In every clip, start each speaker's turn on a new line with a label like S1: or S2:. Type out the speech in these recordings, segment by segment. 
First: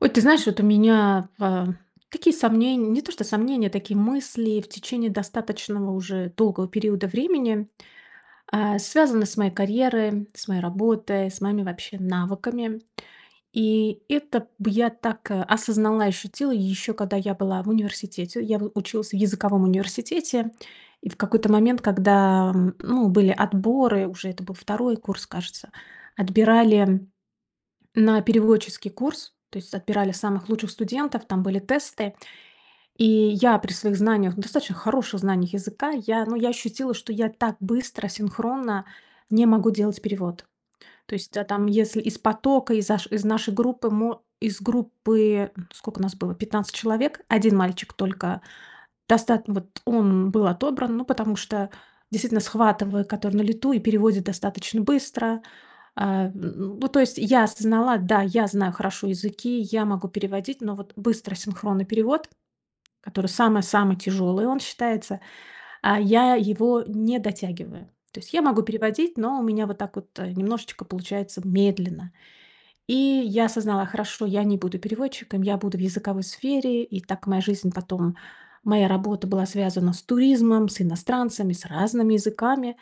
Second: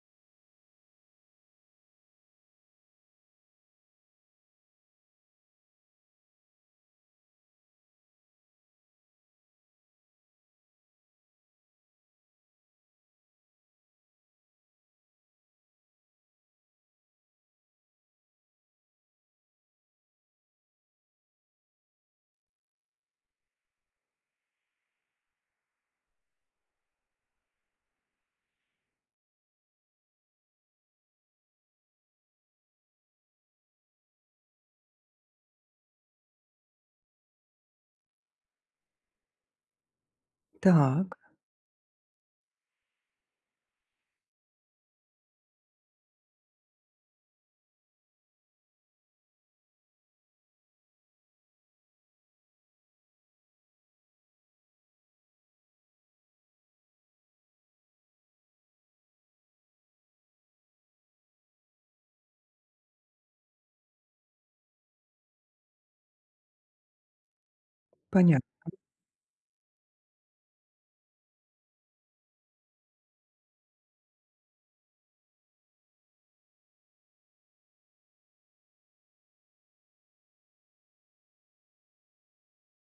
S1: Ой, ты знаешь, вот у меня, а, такие сомнень не то что сомнения, такие мысли в течение достаточного уже долгого периода времени. А, связаны с моей карьерой, с моей работой, с моими вообще навыками. И это б я так, а, осознала и ощутила ещё когда я была в университете. Я в училась в языковом университете и в какой-то момент, когда, м, ну были отборы, уже это был 2 курс, кажется, отбирали на переводческий курс. То есть отбирали самых лучших студентов, там были тесты. И я при своих знаниях, достаточно хороших знаниях языка, я ну я ощутила, что я так быстро, синхронно не могу делать перевод. То
S2: Так.
S1: есть, а, там если из потока, из аш из нашей группы, мо из группы, м, скока нас было? 15 человек. 1 мальчик только, достат вот он был отобран. Ну потому что действительно схватывает который на лету и переводит достаточно быстро. Ам, м, ну то есть я осознала, да, я знаю хорошо языки, я могу переводить, но вот быстро синхронный перевод, который самый-самый тяжёлый он считается, а я его не дотягиваю. То есть я могу
S2: Понятно.
S1: переводить, но у меня вот так вот, немножечко получается медленно. И я осознала: хорошо я не буду переводчиком, я буду в языковой сфере. И так моя жизнь, потом моя работа была связана с туризмом, с иностранцами, с разными языками.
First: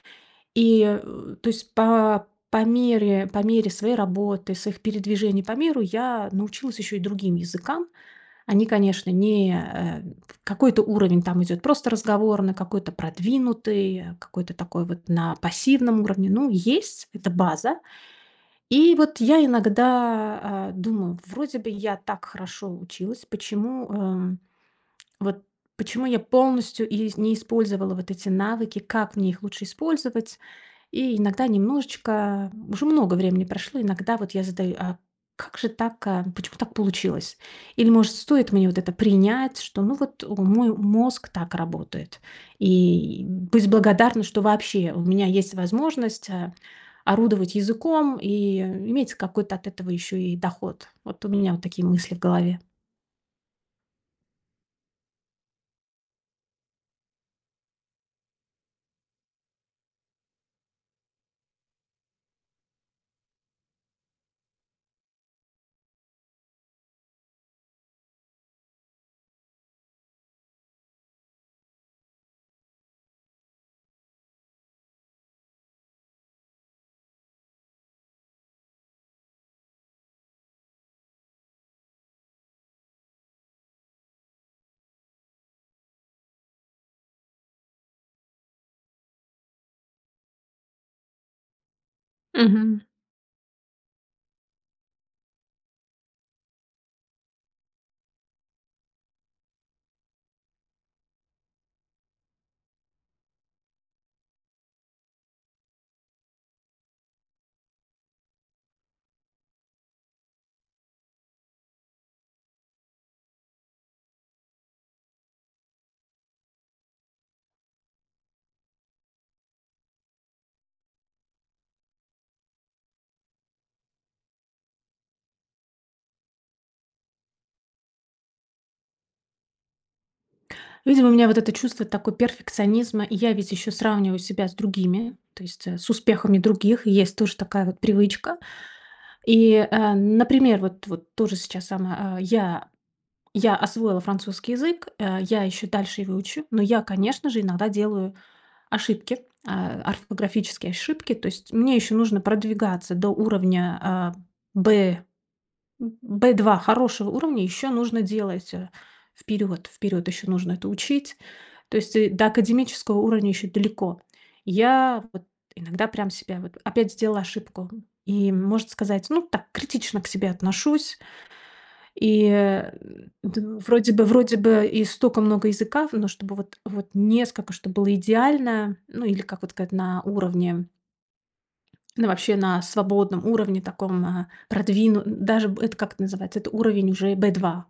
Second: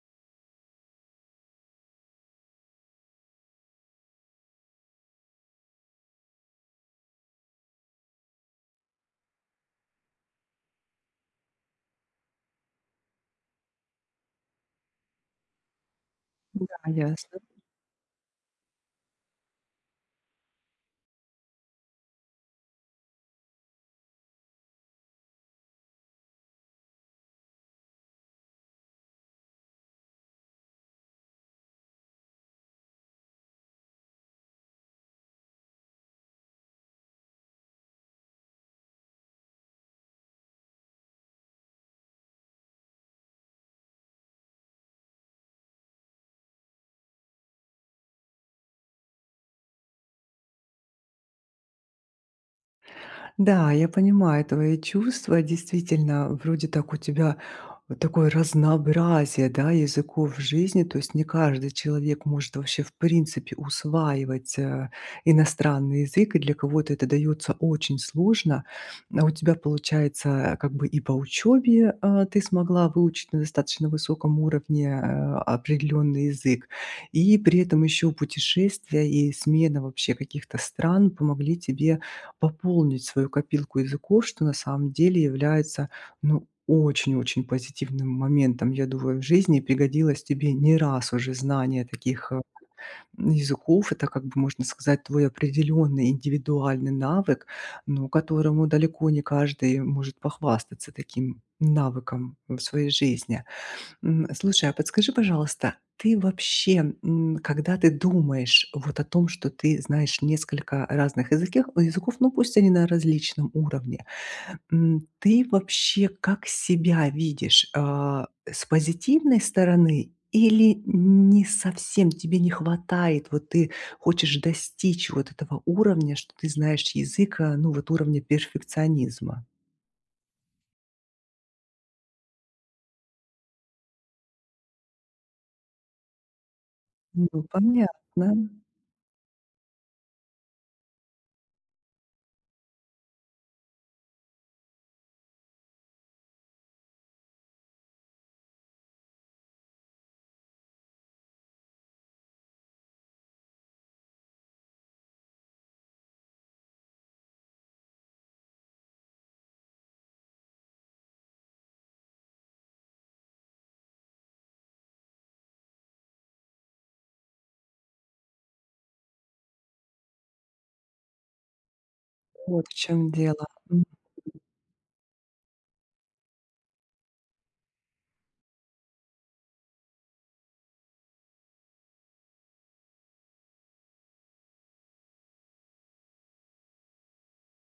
S1: И, э, то есть па по мере по мере своей работы, своих передвижений по миру, я научилась ещё и другим языкам. Они конечно, не, эм, в какой-то уровень там идёт просто разговорный, какой-то продвинутый, э, какой-то такой вот на пассивном уровне. Ну,
S2: Да,
S1: есть эта
S2: ясно.
S1: база. И вот я иногда, а, думаю: вроде бы я так хорошо училась. Почему, эм, вот почему я полностью изь не использовала вот эти навыки? Как мне их лучше использовать? И иногда немножечко, уже много времени прошло, иногда вот я задаю: "А как же так, а, почему так получилось?" Или может стоит мне вот это принять, что ну вот, э, мой мозг так работает? И, м, быть благодарна, что вообще у меня есть возможность, а, орудовать языком и иметь какой-то от этого ещё и доход. Вот у меня вот такие мысли в голове.
S2: Да, я понимаю твои чувства. Действительно, вроде так у тебя вот такое разнообразие, да, языков в жизни. То есть не каждый человек может вообще в принципе усваивать, э, иностранный язык и для кого-то это даётся очень сложно. А у тебя получается, э, как бы и по учёбе, а, ты смогла выучить на достаточно высоком уровне, а, определённый язык. И при этом ещё путешествия и смена вообще каких-то стран помогли тебе пополнить свою копилку языков. Что на самом деле является ну очень-очень позитивным моментом, я думаю, в жизни. И пригодилось тебе не раз уже знание таких, э,
S1: Мгм.
S2: м, языков. Это как бы можно сказать твой определённый индивидуальный навык, ну которому далеко не каждый может похвастаться таким навыком в своей жизни. М, слушай, а подскажи пожалуйста, ты вообще, м, когда ты думаешь вот о том, что ты знаешь несколько разных языкех языков, ну пусть они на различном уровне, м, ты вообще как себя видишь? А, с позитивной стороны или не совсем тебе- не хватает? Вот ты хочешь достичь вот этого уровня, что ты знаешь язык, э, ну вот уровня перфекционизма?
S1: Видимо у меня вот это чувство такой перфекционизма. Я ведь ещё сравниваю себя с другими, то есть, э, с успехами других. Есть тож
S2: Ну
S1: такая вот привычка.
S2: понятно.
S1: И, эм, например, вот вот тоже сейчас сама, а, я я освоила французский язык, э, я ещё дальше его учу. Но я конечно же, иногда делаю ошибки, э, орфографические ошибки. То есть мне ещё нужно продвигаться до уровня, а, Б, м, м, Б2, хорошего уровня. Ещё нужно делать, э, вперёд вперёд ещё нужно это учить. То есть, э, до академического уровня ещё далеко. Я вот иногда прям себя вот опять сделала ошибку. И может сказать, ну так критично к себе отношусь. И,
S2: Вот
S1: э,
S2: в
S1: м,
S2: чём
S1: д
S2: дело, мгм.
S1: вроде бы вроде бы и стока много языка в но чтобы вот вот несколько, чтоб было идеально. Ну или как вот сказать на уровне. Но вообще на свободном уровне таком, а, продвину н даже б это как эт называется? Это уровень уже Б2-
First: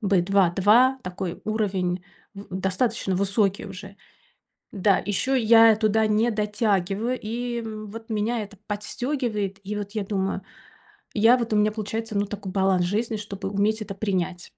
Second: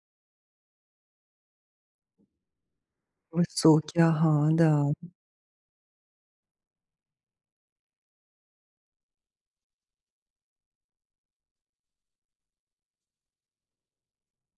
S1: Б2, 2, такой уровень в достаточно высокий уже,
S2: Высокий, ага, да.
S1: да. Ещё я туда не дотягиваю и, м, вот меня это подстёгивает. И вот я думаю: я вот у меня получается ну такой баланс жизни, чтобы уметь это принять.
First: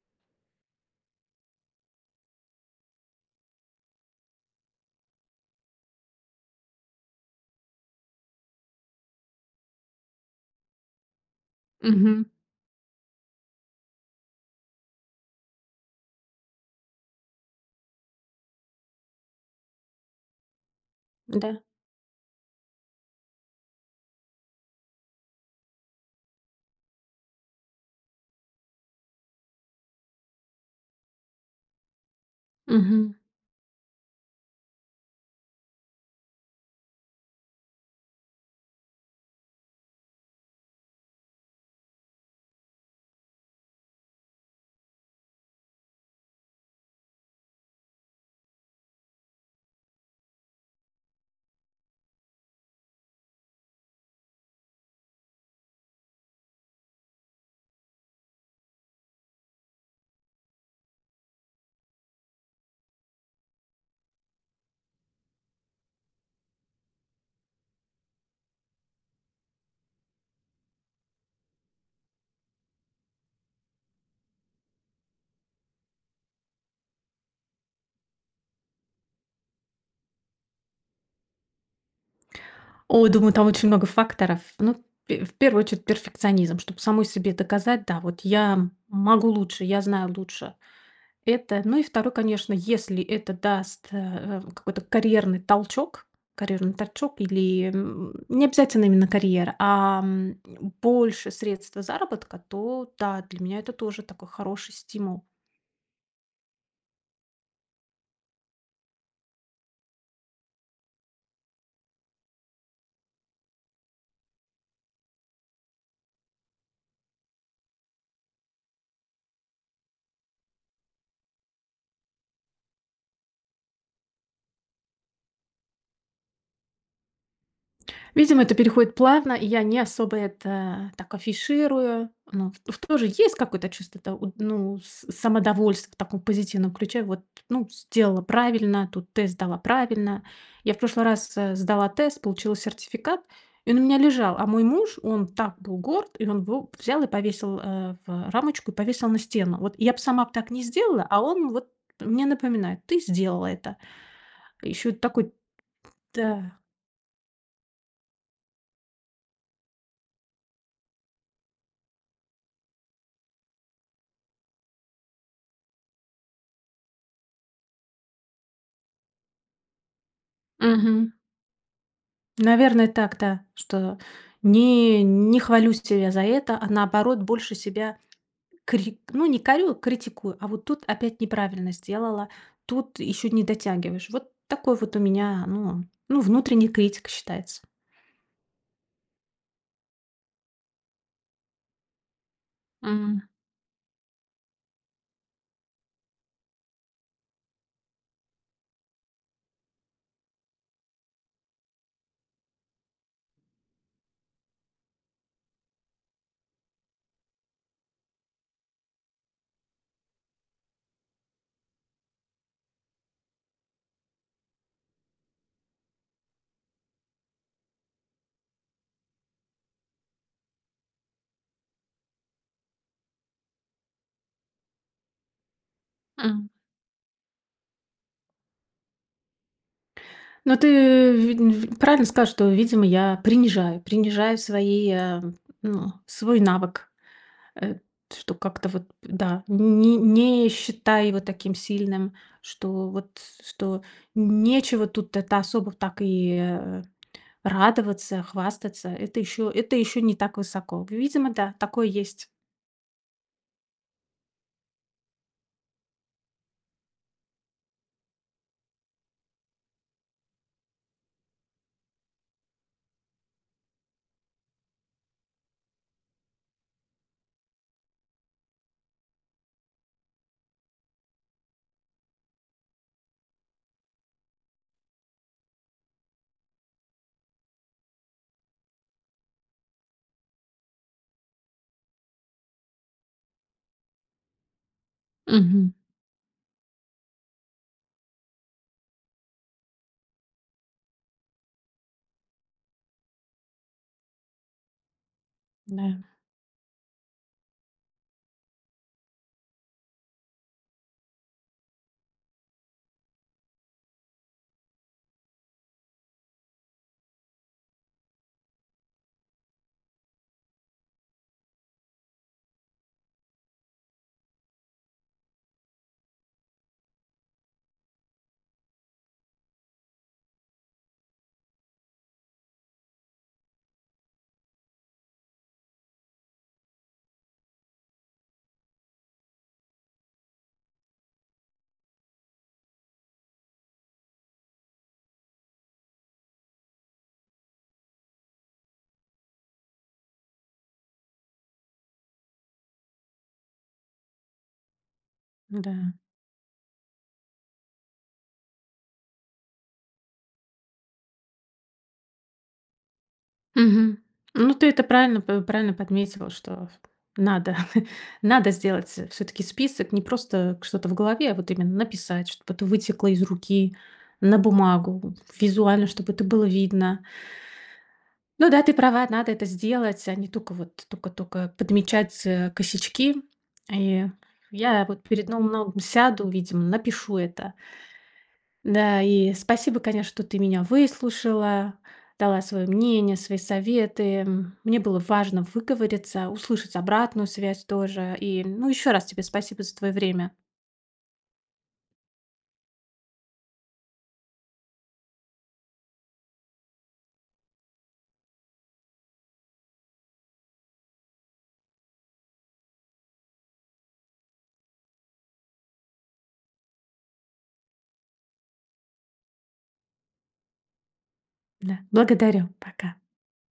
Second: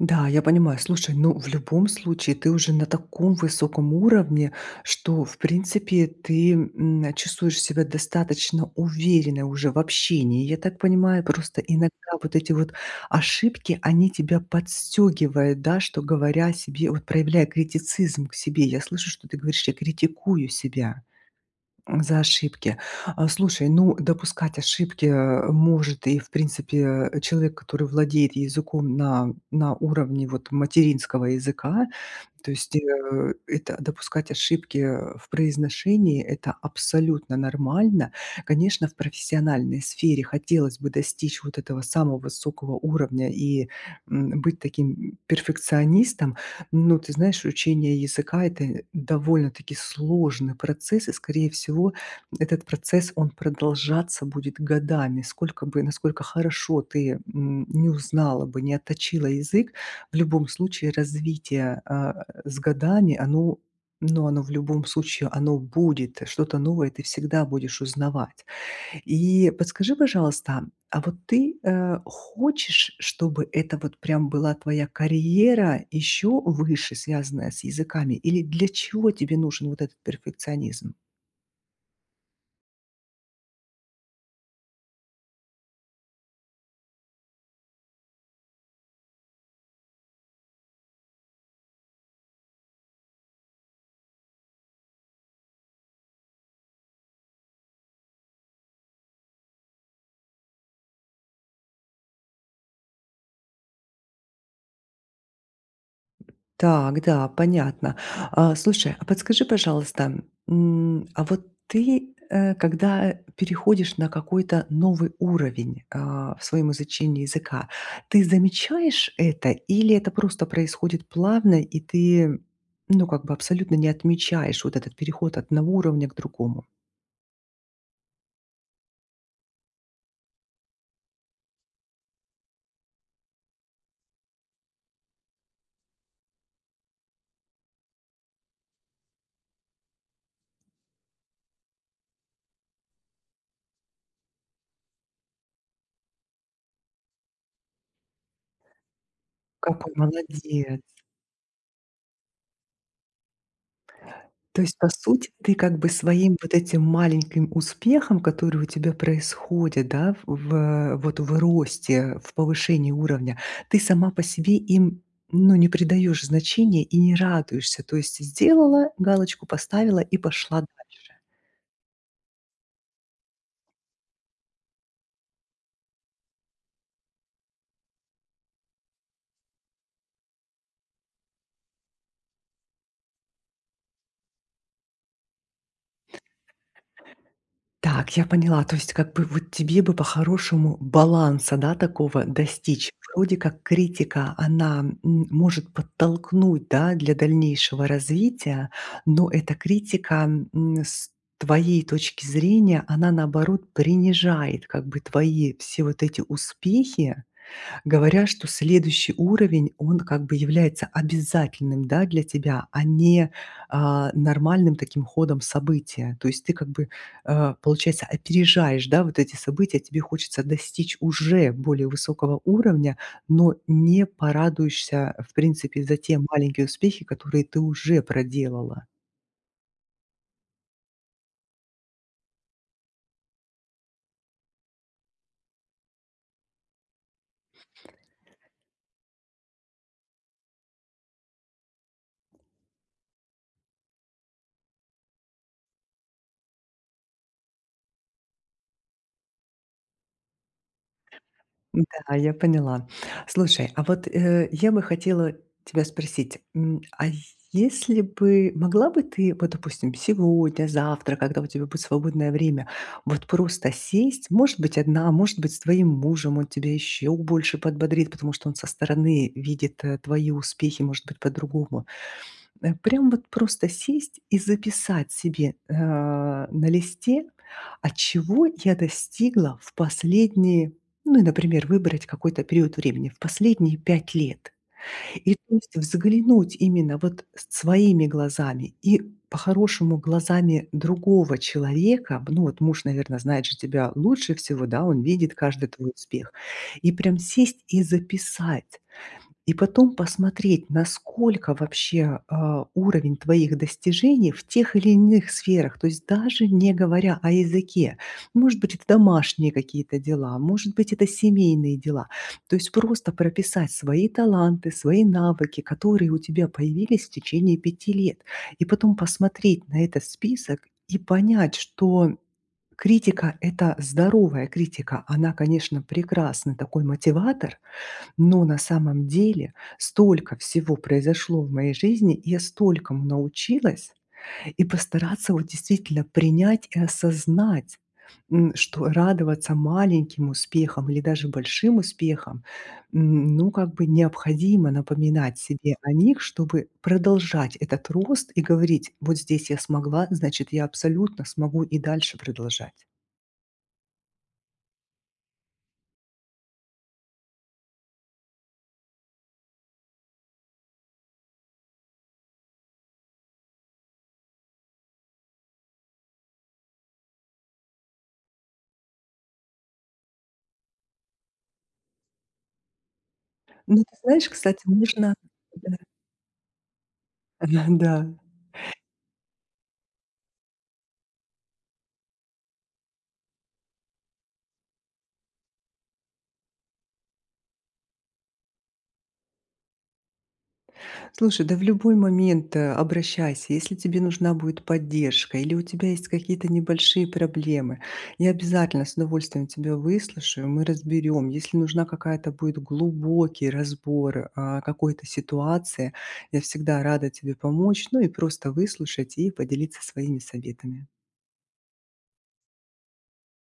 S2: Да, я понимаю. Слушай, ну в любом случае ты уже на таком высоком уровне, что в принципе ты, м, чувствуешь себя достаточно уверенной уже в общении, я так понимаю. Просто иногда
S1: Мгм.
S2: вот эти вот ошибки они тебя подстёгивают, да, что говоря о себе вот проявляя критицизм к себе. Я слышу, что ты говоришь: "Я критикую себя,
S1: Да.
S2: м, за ошибки". А слушай, ну допускать ошибки, э, может и в принципе, э, человек, который владеет языком на на уровне вот материнского языка. То есть,
S1: Мгм.
S2: э, это допускать ошибки, э, в произношении это абсолютно нормально. Конечно, в профессиональной сфере хотелось бы достичь вот этого самого высокого уровня и, м, быть таким, м, перфекционистом. Но ты знаешь, учение языка это довольно-таки сложный процесс и скорее всего, этот процесс он продолжаться будет годами. Сколько бы насколько хорошо ты, м, не узнала бы, не отточила язык. В любом случае развитие, а, с годами оно, ну, оно в любом случае оно будет. Что-то новое ты всегда будешь узнавать. И подскажи, пожалуйста, а вот ты, а, хочешь, чтобы это вот прям была твоя карьера ещё выше связанная с языками или для чего тебе нужен вот этот перфекционизм?
S1: Ой, думаю, там очень много факторов. Ну пь в первую очередь, перфекционизм, чтоб самой себе доказать. Да, вот я, м, могу лучше, я знаю лучше это. Ну и второе, конечно, если это даст, э, э, в какой-то карьерный толчок, карьерный торчок или, м, не обязательно именно карьера. Ам, больше средства заработка, то да, для меня это тоже такой хороший стимул.
S2: Так да, понятно. А слушай, а подскажи пожалуйста, м, а вот ты, э, когда, э, переходишь на какой-то новый уровень, а, в своём изучении языка, ты замечаешь это или это просто происходит плавно? И ты, ну, как бы абсолютно не отмечаешь вот этот переход от одного уровня к другому?
S1: Видимо это переходит плавно и я не особо это так афиширую. Ну ф в тоже есть какое-то чувство это уд ну с самодовольства в таком позитивном ключе. Вот ну ф сделала правильно, тут тест сдала правильно. Я в прошлый раз, э, сдала тест, получила сертификат и он у меня лежал. А мой муж, он так был горд и он ву взял и повесил, э, в рамочку, повесил на стену. Вот я
S2: Какой
S1: б сама б так не
S2: молодец.
S1: сделала, а он вот мне напоминает: ты сделала это.
S2: То есть
S1: Ещё
S2: по
S1: и
S2: сути,
S1: такой
S2: ты как бы своим вот
S1: да
S2: этим маленьким успехам, который у тебя происходит, да. В в, э, вот в росте, э, в повышении уровня, ты сама по себе им, ну, не придаёшь значения и не радуешься? То есть сделала, галочку поставила и пошла
S1: Мгм.
S2: дальше.
S1: Наверное, так, да, что не не хвалюсь тебе за это, а наоборот, больше себя кри ну, не корю- критикую: "А вот тут опять неправильно сделала, тут ещё не дотягиваешь". Вот такой вот у меня, ну ну, внутренний критик считается.
S2: Так я поняла. То есть как бы вот тебе бы по-хорошему баланса, да, такого достичь.
S1: Мгм.
S2: Вроде как критика, она, м, может подтолкнуть, да, для дальнейшего развития. Но эта критика, м, с твоей точки зрения, она, наоборот, принижает как бы твои все вот эти успехи, говоря, что следующий уровень, он как бы является обязательным, да, для тебя, а не, а, нормальным таким ходом события. То есть ты как бы, а, получается, опережаешь, да, вот эти события, тебе хочется достичь уже более высокого уровня, но не порадуешься, а, в принципе за те
S1: М.
S2: маленькие успехи, которые ты уже проделала.
S1: Но ты, ви ви правильно сказал, что, видимо, я принижаю принижаю свои, ам, ну, свой навык, э, что как-то вот п да, ни не считаю его таким сильным, что вот с что нь нечего тут это особо в так и, э, радоваться, хвастаться. Это ещё это ещё не так высоко. Видимо, да, такое
S2: М-да,
S1: есть.
S2: я поняла. Слушай, а вот, э, я бы хотела тебя спросить, м, а если бы могла бы ты, вот допустим, сегодня-завтра, когда у тебя будет свободное время. Вот просто сесть, может быть одна, может быть с твоим мужем- он тебя ещё больше подбодрит, потому что он со стороны видит, э, твои успехи, может быть по-другому. Э, прям вот просто сесть и записать себе, э, на листе: а чего я достигла в последние, ну и, например, выбрать какой-то период времени- в последние 5 лет. И, то
S1: Мгм.
S2: есть, взглянуть именно вот своими глазами и, по-хорошему, глазами другого человека. Б ну вот муж, наверно, знает же тебя лучше всего. Да, он видит каждый твой
S1: Да.
S2: успех. И прям сесть и записать. И потом посмотреть, насколько вообще, а, уровень твоих достижений в тех или иных сферах То есть даже не говоря о языке. Может быть, это домашние какие-то дела, может быть, это семейные дела. То есть просто прописать свои таланты, свои навыки, которые у тебя появились в течение 5 лет. И потом посмотреть на этот список и понять, что, м, критика, это здоровая критика, она, конечно, прекрасный такой мотиватор, но на самом деле столько всего произошло в моей жизни. Я столькому научилась. И постараться вот действительно принять и осознать, м, что радоваться маленьким успехам или даже большим успехам, м, ну как бы необходимо напоминать себе
S1: Да.
S2: о них, чтобы продолжать этот рост и говорить: "Вот здесь я смогла, значит я абсолютно смогу и дальше продолжать".
S1: Мгм, ну, ты это правильно по правильно подметила, что надо, надо сделать, э, всё-таки список. Не просто к что-то в голове, а вот именно написать, чтобы это вытекло из руки на бумагу визуально, чтобы это было видно. Ну да, ты права, надо это сделать, а не только вот тока тока подмечать, э, косячки.
S2: Ну, ты
S1: И
S2: знаешь, кстати,
S1: я вот
S2: можно
S1: перед ноум ноум
S2: да.
S1: сяду, видимо, напишу это.
S2: Ага, да.
S1: Да и спасибо, конечно, что ты меня выслушала, дала своё мнение, свои советы, м. Мне было важно выговориться, услышать обратную связь тоже. И, м, ну, ещё раз тебе спасибо за твоё время.
S2: Слушай, да в любой момент, э, обращайся. Если тебе нужна будет поддержка или у тебя есть какие-то небольшие проблемы, я обязательно с удовольствием тебя выслушаю. Мы разберем. Если нужна какая-то будет глубокий разбор, а, какой-то ситуации, я всегда рада тебе помочь. Ну и просто выслушать и поделиться своими советами.
S1: Да, благодарю, пока.